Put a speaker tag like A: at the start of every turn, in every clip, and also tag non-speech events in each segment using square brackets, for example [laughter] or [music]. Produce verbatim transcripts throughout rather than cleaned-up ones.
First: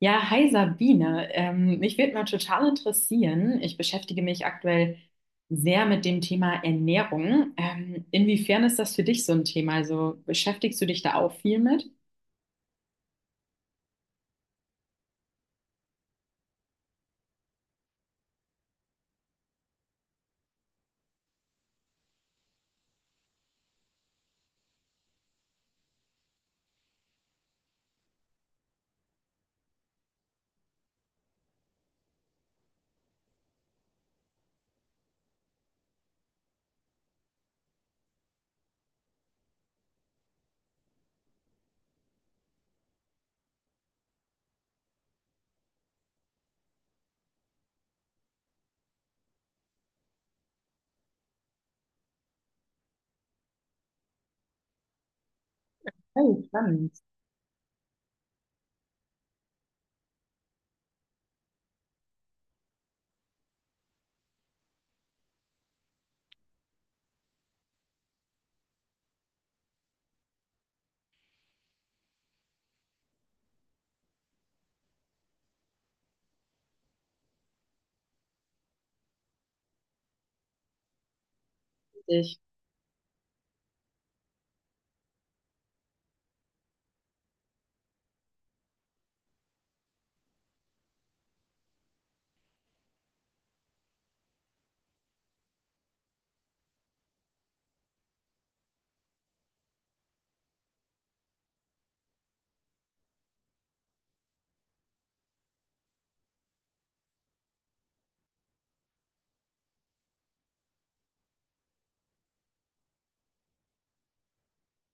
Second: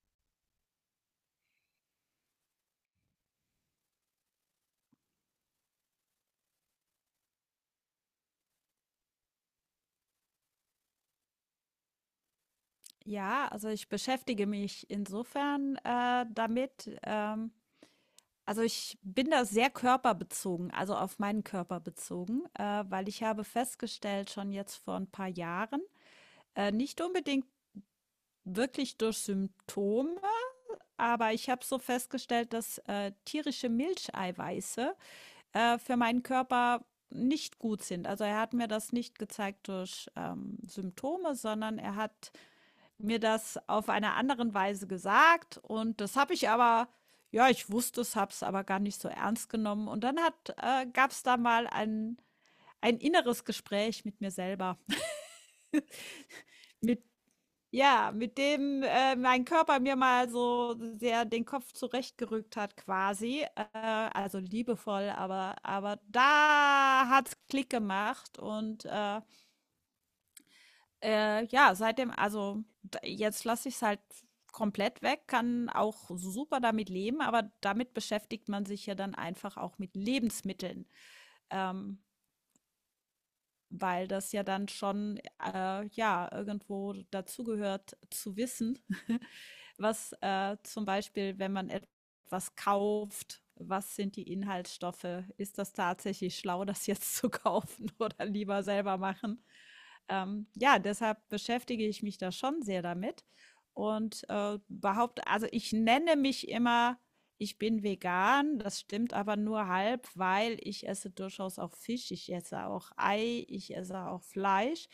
A: Ja, hi Sabine. Ähm, mich würde mal total interessieren. Ich beschäftige mich aktuell sehr mit dem Thema Ernährung. Ähm, inwiefern ist das für dich so ein Thema? Also beschäftigst du dich da auch viel mit?
B: Ja, also ich beschäftige mich insofern äh, damit. Ähm, also ich bin da sehr körperbezogen, also auf meinen Körper bezogen, äh, weil ich habe festgestellt, schon jetzt vor ein paar Jahren, äh, nicht unbedingt wirklich durch Symptome, aber ich habe so festgestellt, dass äh, tierische Milcheiweiße äh, für meinen Körper nicht gut sind. Also er hat mir das nicht gezeigt durch ähm, Symptome, sondern er hat mir das auf einer anderen Weise gesagt, und das habe ich aber, ja, ich wusste es, habe es aber gar nicht so ernst genommen. Und dann hat äh, gab's da mal ein ein inneres Gespräch mit mir selber.
A: Oh,
B: [laughs]
A: spannend.
B: Mit, ja, mit dem, äh, mein Körper mir mal so sehr den Kopf zurechtgerückt hat quasi, äh, also liebevoll, aber aber da hat's Klick gemacht und, äh Äh, ja, seitdem, also, d jetzt lasse ich es halt komplett weg, kann auch super damit leben, aber damit beschäftigt man sich ja dann einfach auch mit Lebensmitteln. Ähm,
A: Richtig.
B: Weil das ja dann schon, äh, ja, irgendwo dazugehört zu wissen, [laughs] was, äh, zum Beispiel, wenn man etwas kauft, was sind die Inhaltsstoffe? Ist das tatsächlich schlau, das jetzt [laughs] zu kaufen oder lieber selber machen? Ähm, ja, deshalb beschäftige ich mich da schon sehr damit und äh, behaupte, also ich nenne mich immer, ich bin vegan. Das stimmt aber nur halb, weil ich esse durchaus auch Fisch, ich esse auch Ei, ich esse auch Fleisch.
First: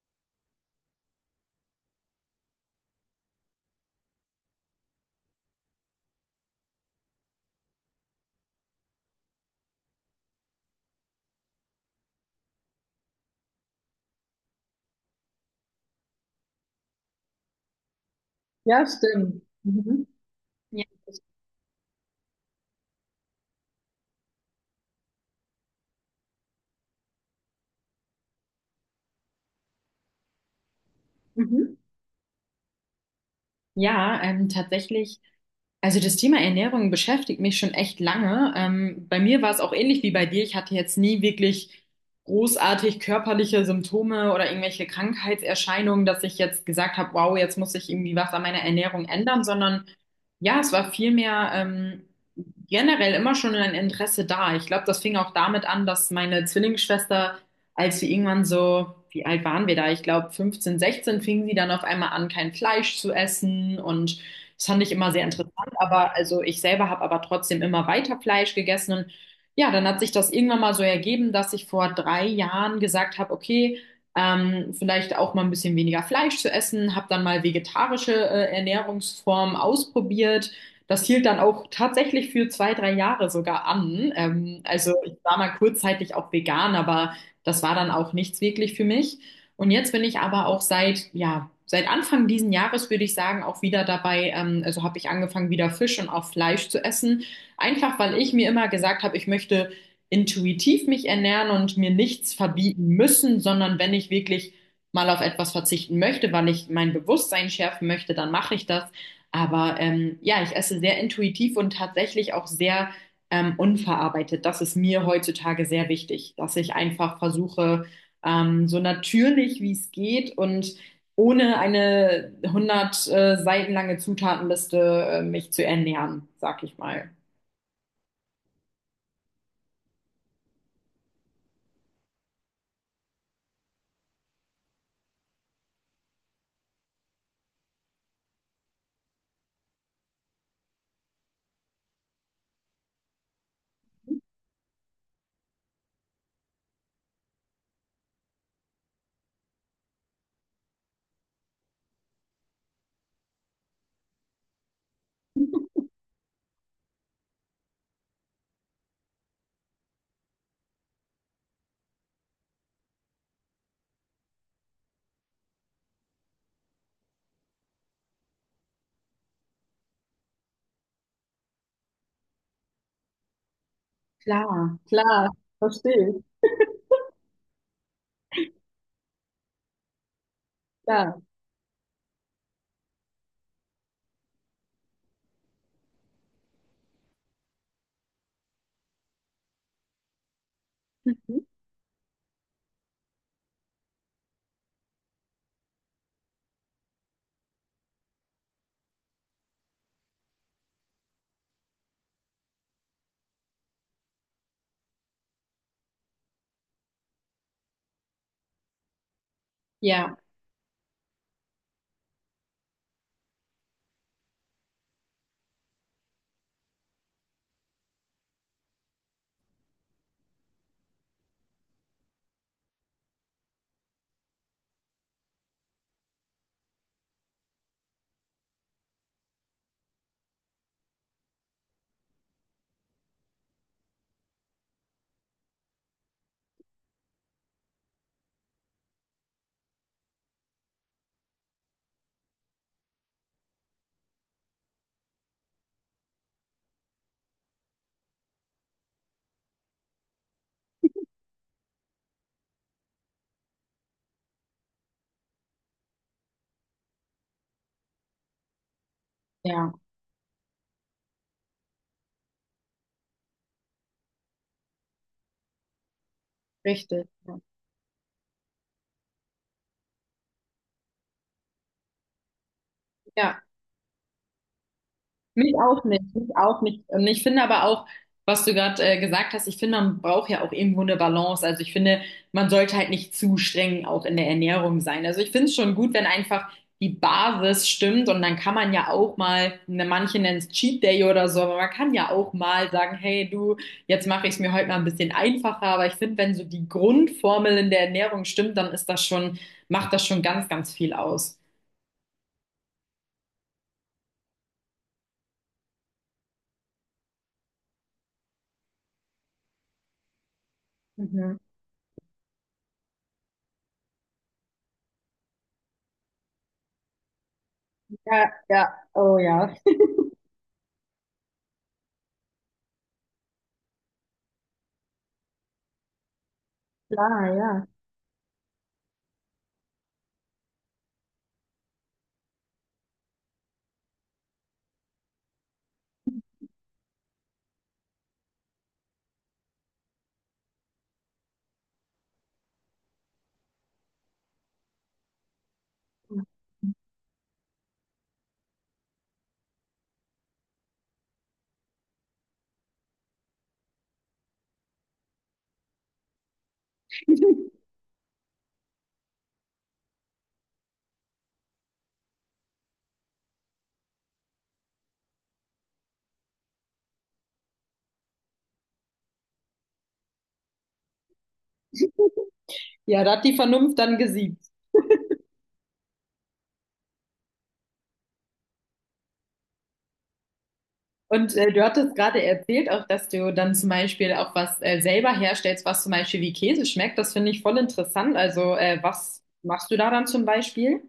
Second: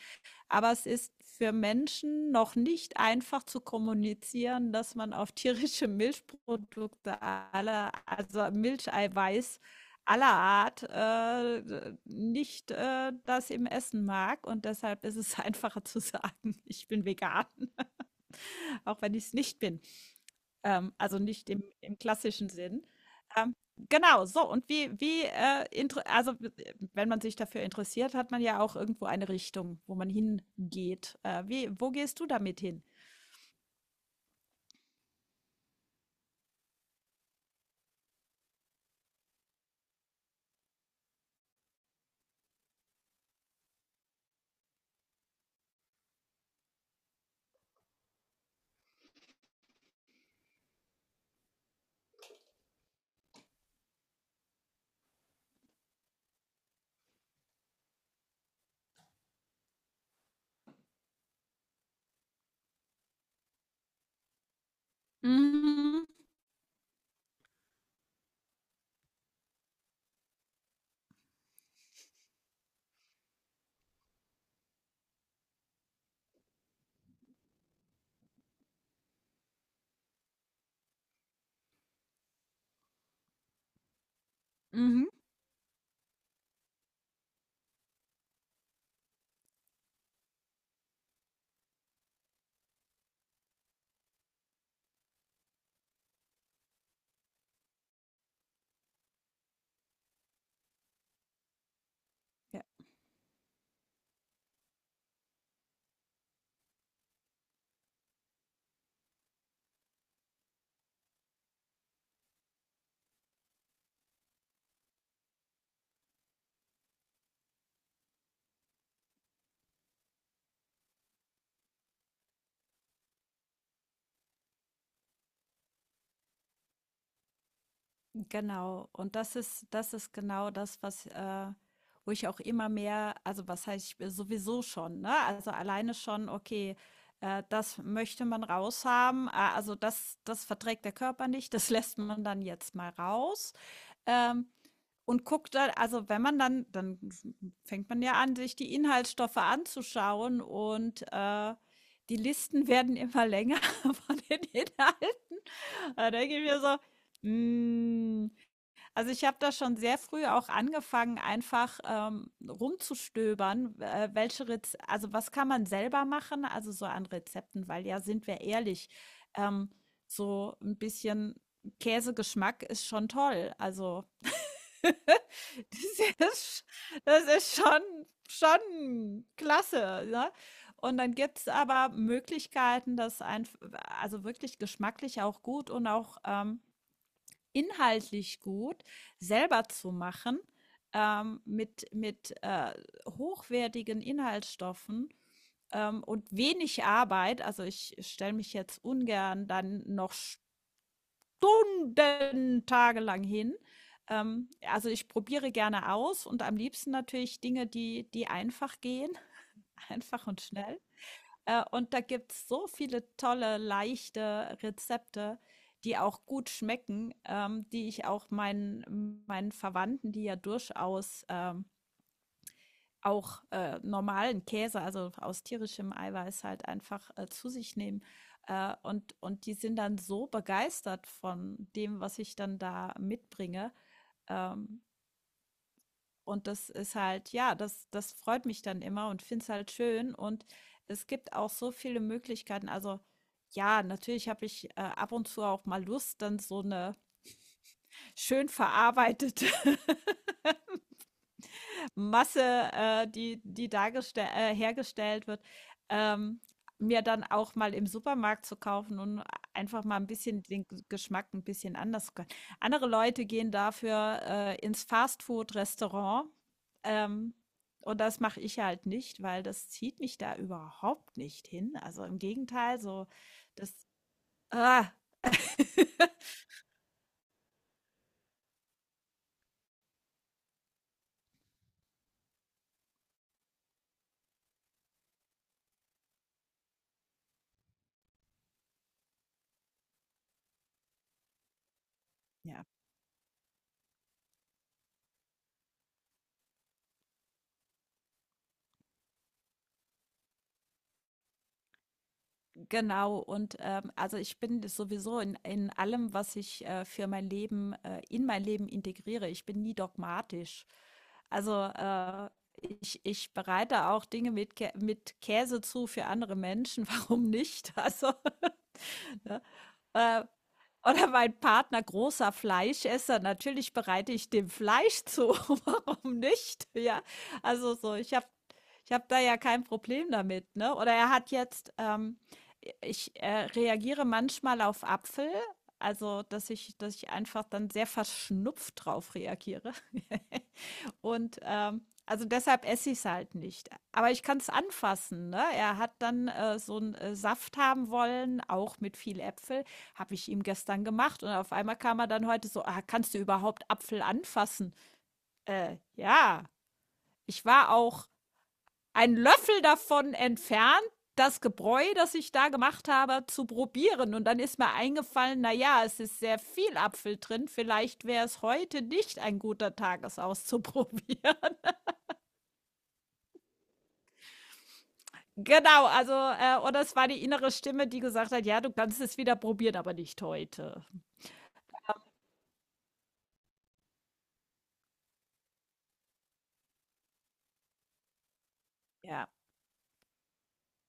B: Aber es ist für Menschen noch nicht einfach zu kommunizieren, dass man auf tierische Milchprodukte aller, also Milcheiweiß aller Art, äh, nicht äh, das im Essen mag. Und deshalb ist es [laughs] einfacher zu sagen, ich bin vegan,
A: Ja,
B: auch wenn ich es
A: stimmt.
B: nicht bin.
A: Mhm. Ja,
B: Ähm, also
A: richtig.
B: nicht im im klassischen Sinn. Ähm, genau. So, und wie wie, äh, intere also äh, wenn man sich dafür interessiert, hat man ja auch irgendwo eine Richtung, wo man hingeht. Äh, wie
A: Mhm.
B: Wo gehst du damit hin?
A: Ja, ähm, tatsächlich, also das Thema Ernährung beschäftigt mich schon echt lange. Ähm, bei mir war es auch ähnlich wie bei dir. Ich hatte jetzt nie wirklich großartig körperliche Symptome oder irgendwelche Krankheitserscheinungen, dass ich jetzt gesagt habe, wow, jetzt muss ich irgendwie was an meiner Ernährung ändern, sondern ja, es war vielmehr ähm, generell immer schon ein Interesse da. Ich glaube, das fing auch damit an, dass meine Zwillingsschwester, als wir irgendwann so, wie alt waren wir da? Ich glaube, fünfzehn, sechzehn, fing sie dann auf einmal an, kein Fleisch zu essen. Und das fand ich immer sehr interessant.
B: Mhm,
A: Aber also ich selber habe aber trotzdem immer weiter Fleisch gegessen. Und ja, dann hat sich das irgendwann mal so ergeben, dass ich vor drei Jahren gesagt habe, okay, ähm, vielleicht auch mal ein bisschen weniger Fleisch zu essen, habe dann mal vegetarische äh, Ernährungsformen ausprobiert. Das hielt dann auch tatsächlich für zwei, drei Jahre sogar an. Ähm, also
B: mhm.
A: ich war mal kurzzeitig auch vegan, aber das war dann auch nichts wirklich für mich. Und jetzt bin ich aber auch seit, ja, seit Anfang diesen Jahres würde ich sagen, auch wieder dabei, ähm, also habe ich angefangen, wieder Fisch und auch Fleisch zu essen. Einfach weil ich mir immer gesagt habe, ich möchte intuitiv mich ernähren und mir nichts
B: Ja.
A: verbieten müssen, sondern wenn ich wirklich mal auf etwas verzichten möchte, weil ich mein Bewusstsein schärfen möchte, dann mache ich das. Aber ähm, ja, ich esse sehr intuitiv und tatsächlich auch sehr ähm, unverarbeitet. Das ist mir heutzutage sehr wichtig, dass ich einfach versuche, ähm, so natürlich wie es geht und ohne eine hundert äh, Seiten lange Zutatenliste äh, mich zu ernähren, sag ich mal.
B: Genau. Und das ist, das ist genau das, was, äh, wo ich auch immer mehr, also was heißt, ich sowieso schon, ne? Also alleine schon, okay, äh, das möchte man raushaben. äh, Also das, das verträgt der Körper nicht, das [laughs] lässt man dann jetzt mal raus. Ähm, und guckt dann, also wenn man dann, dann fängt man ja an, sich die Inhaltsstoffe anzuschauen, und äh, die Listen [laughs] werden immer länger [laughs] von den Inhalten. Da denke ich mir so, Mm, also, ich habe da schon sehr früh auch angefangen, einfach, ähm, rumzustöbern, äh, welche Rez also, was kann man selber machen, also so an Rezepten, weil, ja, sind wir ehrlich, ähm, so ein bisschen Käsegeschmack ist schon toll. Also,
A: Klar,
B: [laughs]
A: klar, verstehe ich.
B: das ist, das ist schon schon klasse, ne? Und dann
A: Klar.
B: gibt es aber Möglichkeiten, das einf also wirklich geschmacklich auch gut und auch, ähm, inhaltlich gut selber zu machen,
A: Mhm.
B: ähm, mit, mit äh, hochwertigen Inhaltsstoffen ähm, und wenig Arbeit. Also ich stelle mich jetzt ungern dann noch Stunden, tagelang hin. Ähm, also ich probiere gerne aus, und am liebsten natürlich Dinge, die, die einfach gehen, [laughs]
A: Ja,
B: einfach und schnell. Äh, und da gibt's so viele tolle, leichte Rezepte, die auch gut schmecken, ähm, die ich auch meinen, meinen Verwandten, die ja durchaus, ähm, auch, äh, normalen Käse, also aus tierischem Eiweiß halt einfach, äh, zu sich nehmen. Äh, und, und die sind dann so begeistert von dem, was ich dann da mitbringe, ähm, und das ist halt, ja, das, das freut mich dann immer, und finde es halt schön. Und es gibt auch so viele Möglichkeiten. Also, ja, natürlich habe ich, äh, ab und zu auch mal Lust, dann so eine schön verarbeitete [laughs] Masse, äh, die, die dargestell äh, hergestellt wird, ähm, mir dann auch mal im Supermarkt zu kaufen und
A: ja,
B: einfach mal ein bisschen den G- Geschmack ein bisschen anders zu können. Andere Leute gehen dafür äh, ins Fastfood-Restaurant.
A: richtig.
B: Ähm,
A: Ja,
B: und das mache ich halt nicht, weil das zieht mich da überhaupt nicht hin. Also im Gegenteil, so
A: ja,
B: das. Ah,
A: mich auch nicht, mich
B: [laughs]
A: auch nicht. Und ich finde aber auch, was du gerade äh, gesagt hast, ich finde, man braucht ja auch irgendwo eine Balance. Also ich finde, man sollte halt nicht zu streng auch in der Ernährung sein. Also ich finde es schon gut, wenn einfach die Basis stimmt und dann kann man ja auch mal, ne, manche nennen es Cheat Day oder so, aber man kann ja auch
B: ja.
A: mal sagen, hey du, jetzt mache ich es mir heute mal ein bisschen einfacher. Aber ich finde, wenn so die Grundformel in der Ernährung stimmt, dann ist das schon, macht das schon ganz, ganz viel aus.
B: Genau, und ähm, also ich bin sowieso in, in allem, was ich, äh, für mein Leben, äh, in mein Leben integriere. Ich bin nie dogmatisch.
A: Mhm.
B: Also, äh, ich, ich bereite auch Dinge mit, Kä mit Käse zu für andere Menschen. [laughs] Warum nicht? Also,
A: Ja, ja, oh
B: [laughs] ne?
A: ja,
B: äh, oder mein Partner, großer Fleischesser, natürlich bereite ich dem Fleisch zu. [laughs] Warum nicht? Ja,
A: klar, ja.
B: also so, ich habe, ich hab da ja kein Problem damit, ne? Oder er hat jetzt, ähm, ich äh, reagiere manchmal auf Apfel, also dass ich, dass ich einfach dann sehr verschnupft drauf reagiere. [laughs] Und ähm, also deshalb esse ich es halt nicht. Aber ich kann es anfassen. Ne? Er hat dann, äh, so einen, äh, Saft haben wollen, auch mit viel Äpfel. Habe ich ihm gestern gemacht. Und auf einmal kam er dann heute so, ah, kannst du überhaupt Apfel anfassen? Äh, ja, ich war auch einen Löffel davon entfernt, das Gebräu, das ich da gemacht habe, zu probieren. Und dann ist mir eingefallen, naja, es ist sehr viel Apfel drin. Vielleicht wäre es heute nicht ein guter Tag, es auszuprobieren. [laughs]
A: Ja, da hat die Vernunft dann gesiegt.
B: Genau, also, äh, oder es war die innere Stimme, die gesagt hat: „Ja, du kannst es wieder probieren, aber nicht heute.“
A: Und äh, du hattest gerade erzählt auch, dass du dann zum Beispiel auch was äh, selber herstellst, was zum Beispiel wie Käse schmeckt. Das finde ich voll interessant. Also, äh, was
B: Ja.
A: machst du da dann zum Beispiel?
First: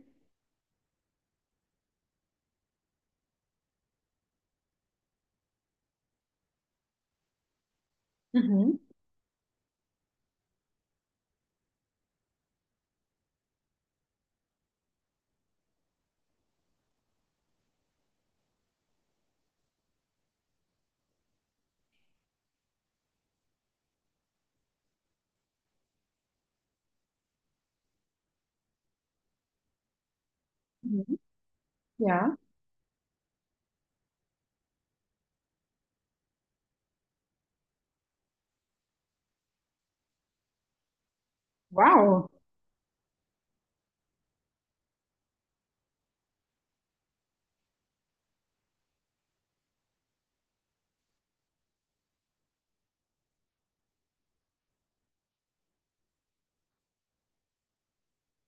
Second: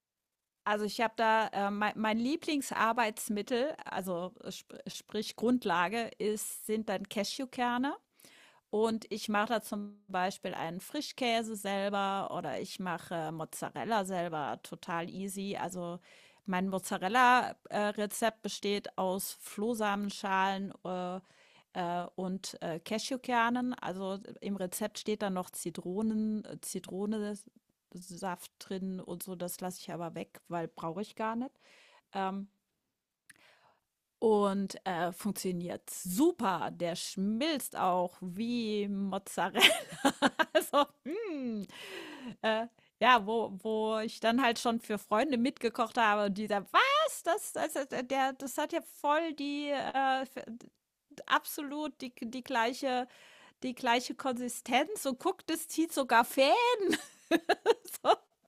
B: Also, ich habe da, äh, mei mein Lieblingsarbeitsmittel, also, äh, sp sprich Grundlage ist, sind dann Cashewkerne.
A: Mhm.
B: Und ich mache da zum Beispiel einen Frischkäse selber oder ich mache Mozzarella selber, total easy. Also mein Mozzarella-Rezept besteht aus Flohsamenschalen, äh, äh, und äh, Cashewkernen. Also im Rezept steht dann noch Zitronen, äh, Zitronensaft drin und so. Das lasse ich aber weg, weil brauche ich
A: Mhm.
B: gar nicht.
A: Ja,
B: Ähm, und, äh, funktioniert super. Der schmilzt auch wie Mozzarella. [laughs] Also, hm,
A: wow.
B: äh, ja, wo wo ich dann halt schon für Freunde mitgekocht habe und die sagen: „Was? Das das hat der, das hat ja voll die, äh, f absolut die, die gleiche, die gleiche Konsistenz, und guck, das zieht sogar fest.“ [laughs]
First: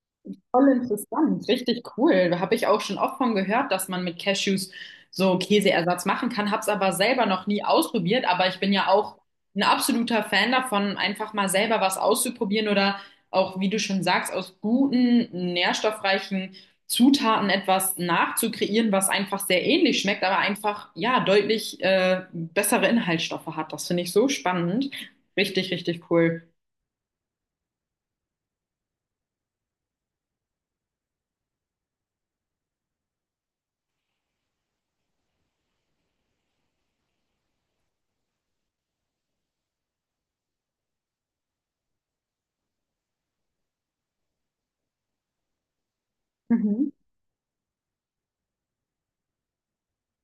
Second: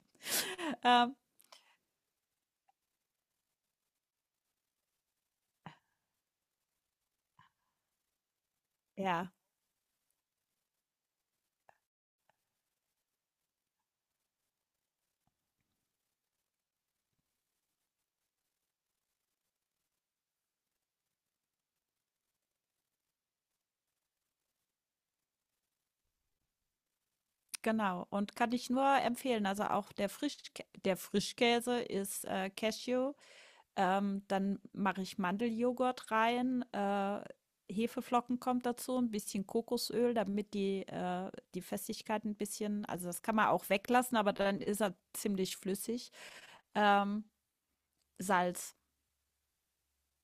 A: Voll
B: Ähm,
A: interessant, richtig cool. Da habe ich auch schon oft von gehört, dass man mit Cashews so Käseersatz machen kann, habe es aber selber noch nie ausprobiert. Aber ich bin ja auch
B: ja,
A: ein absoluter Fan davon, einfach mal selber was auszuprobieren oder auch, wie du schon sagst, aus guten, nährstoffreichen Zutaten etwas nachzukreieren, was einfach sehr ähnlich schmeckt, aber einfach, ja, deutlich äh, bessere Inhaltsstoffe hat. Das finde ich so spannend. Richtig, richtig cool.
B: genau. Und kann ich nur empfehlen. Also, auch der Frisch der Frischkäse ist, äh, Cashew Ähm, dann mache ich Mandeljoghurt rein, äh, Hefeflocken kommt dazu, ein bisschen Kokosöl, damit die, äh, die Festigkeit ein bisschen, also das kann man auch weglassen, aber dann ist er ziemlich flüssig.
A: Mhm.
B: Ähm, Salz,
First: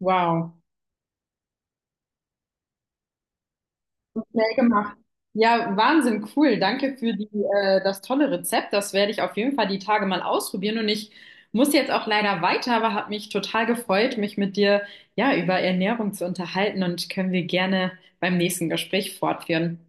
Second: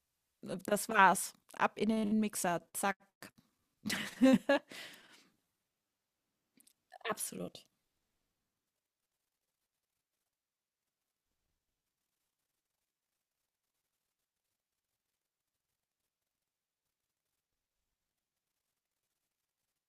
A: Wow.
B: das war's. Ab in den Mixer, zack.
A: Schnell
B: [laughs]
A: gemacht. Ja, Wahnsinn, cool. Danke für die,
B: Absolut.
A: äh, das tolle Rezept. Das werde ich auf jeden Fall die Tage mal ausprobieren. Und ich muss jetzt auch leider weiter, aber habe mich total gefreut, mich mit dir ja über Ernährung zu unterhalten und können wir gerne beim nächsten Gespräch fortführen.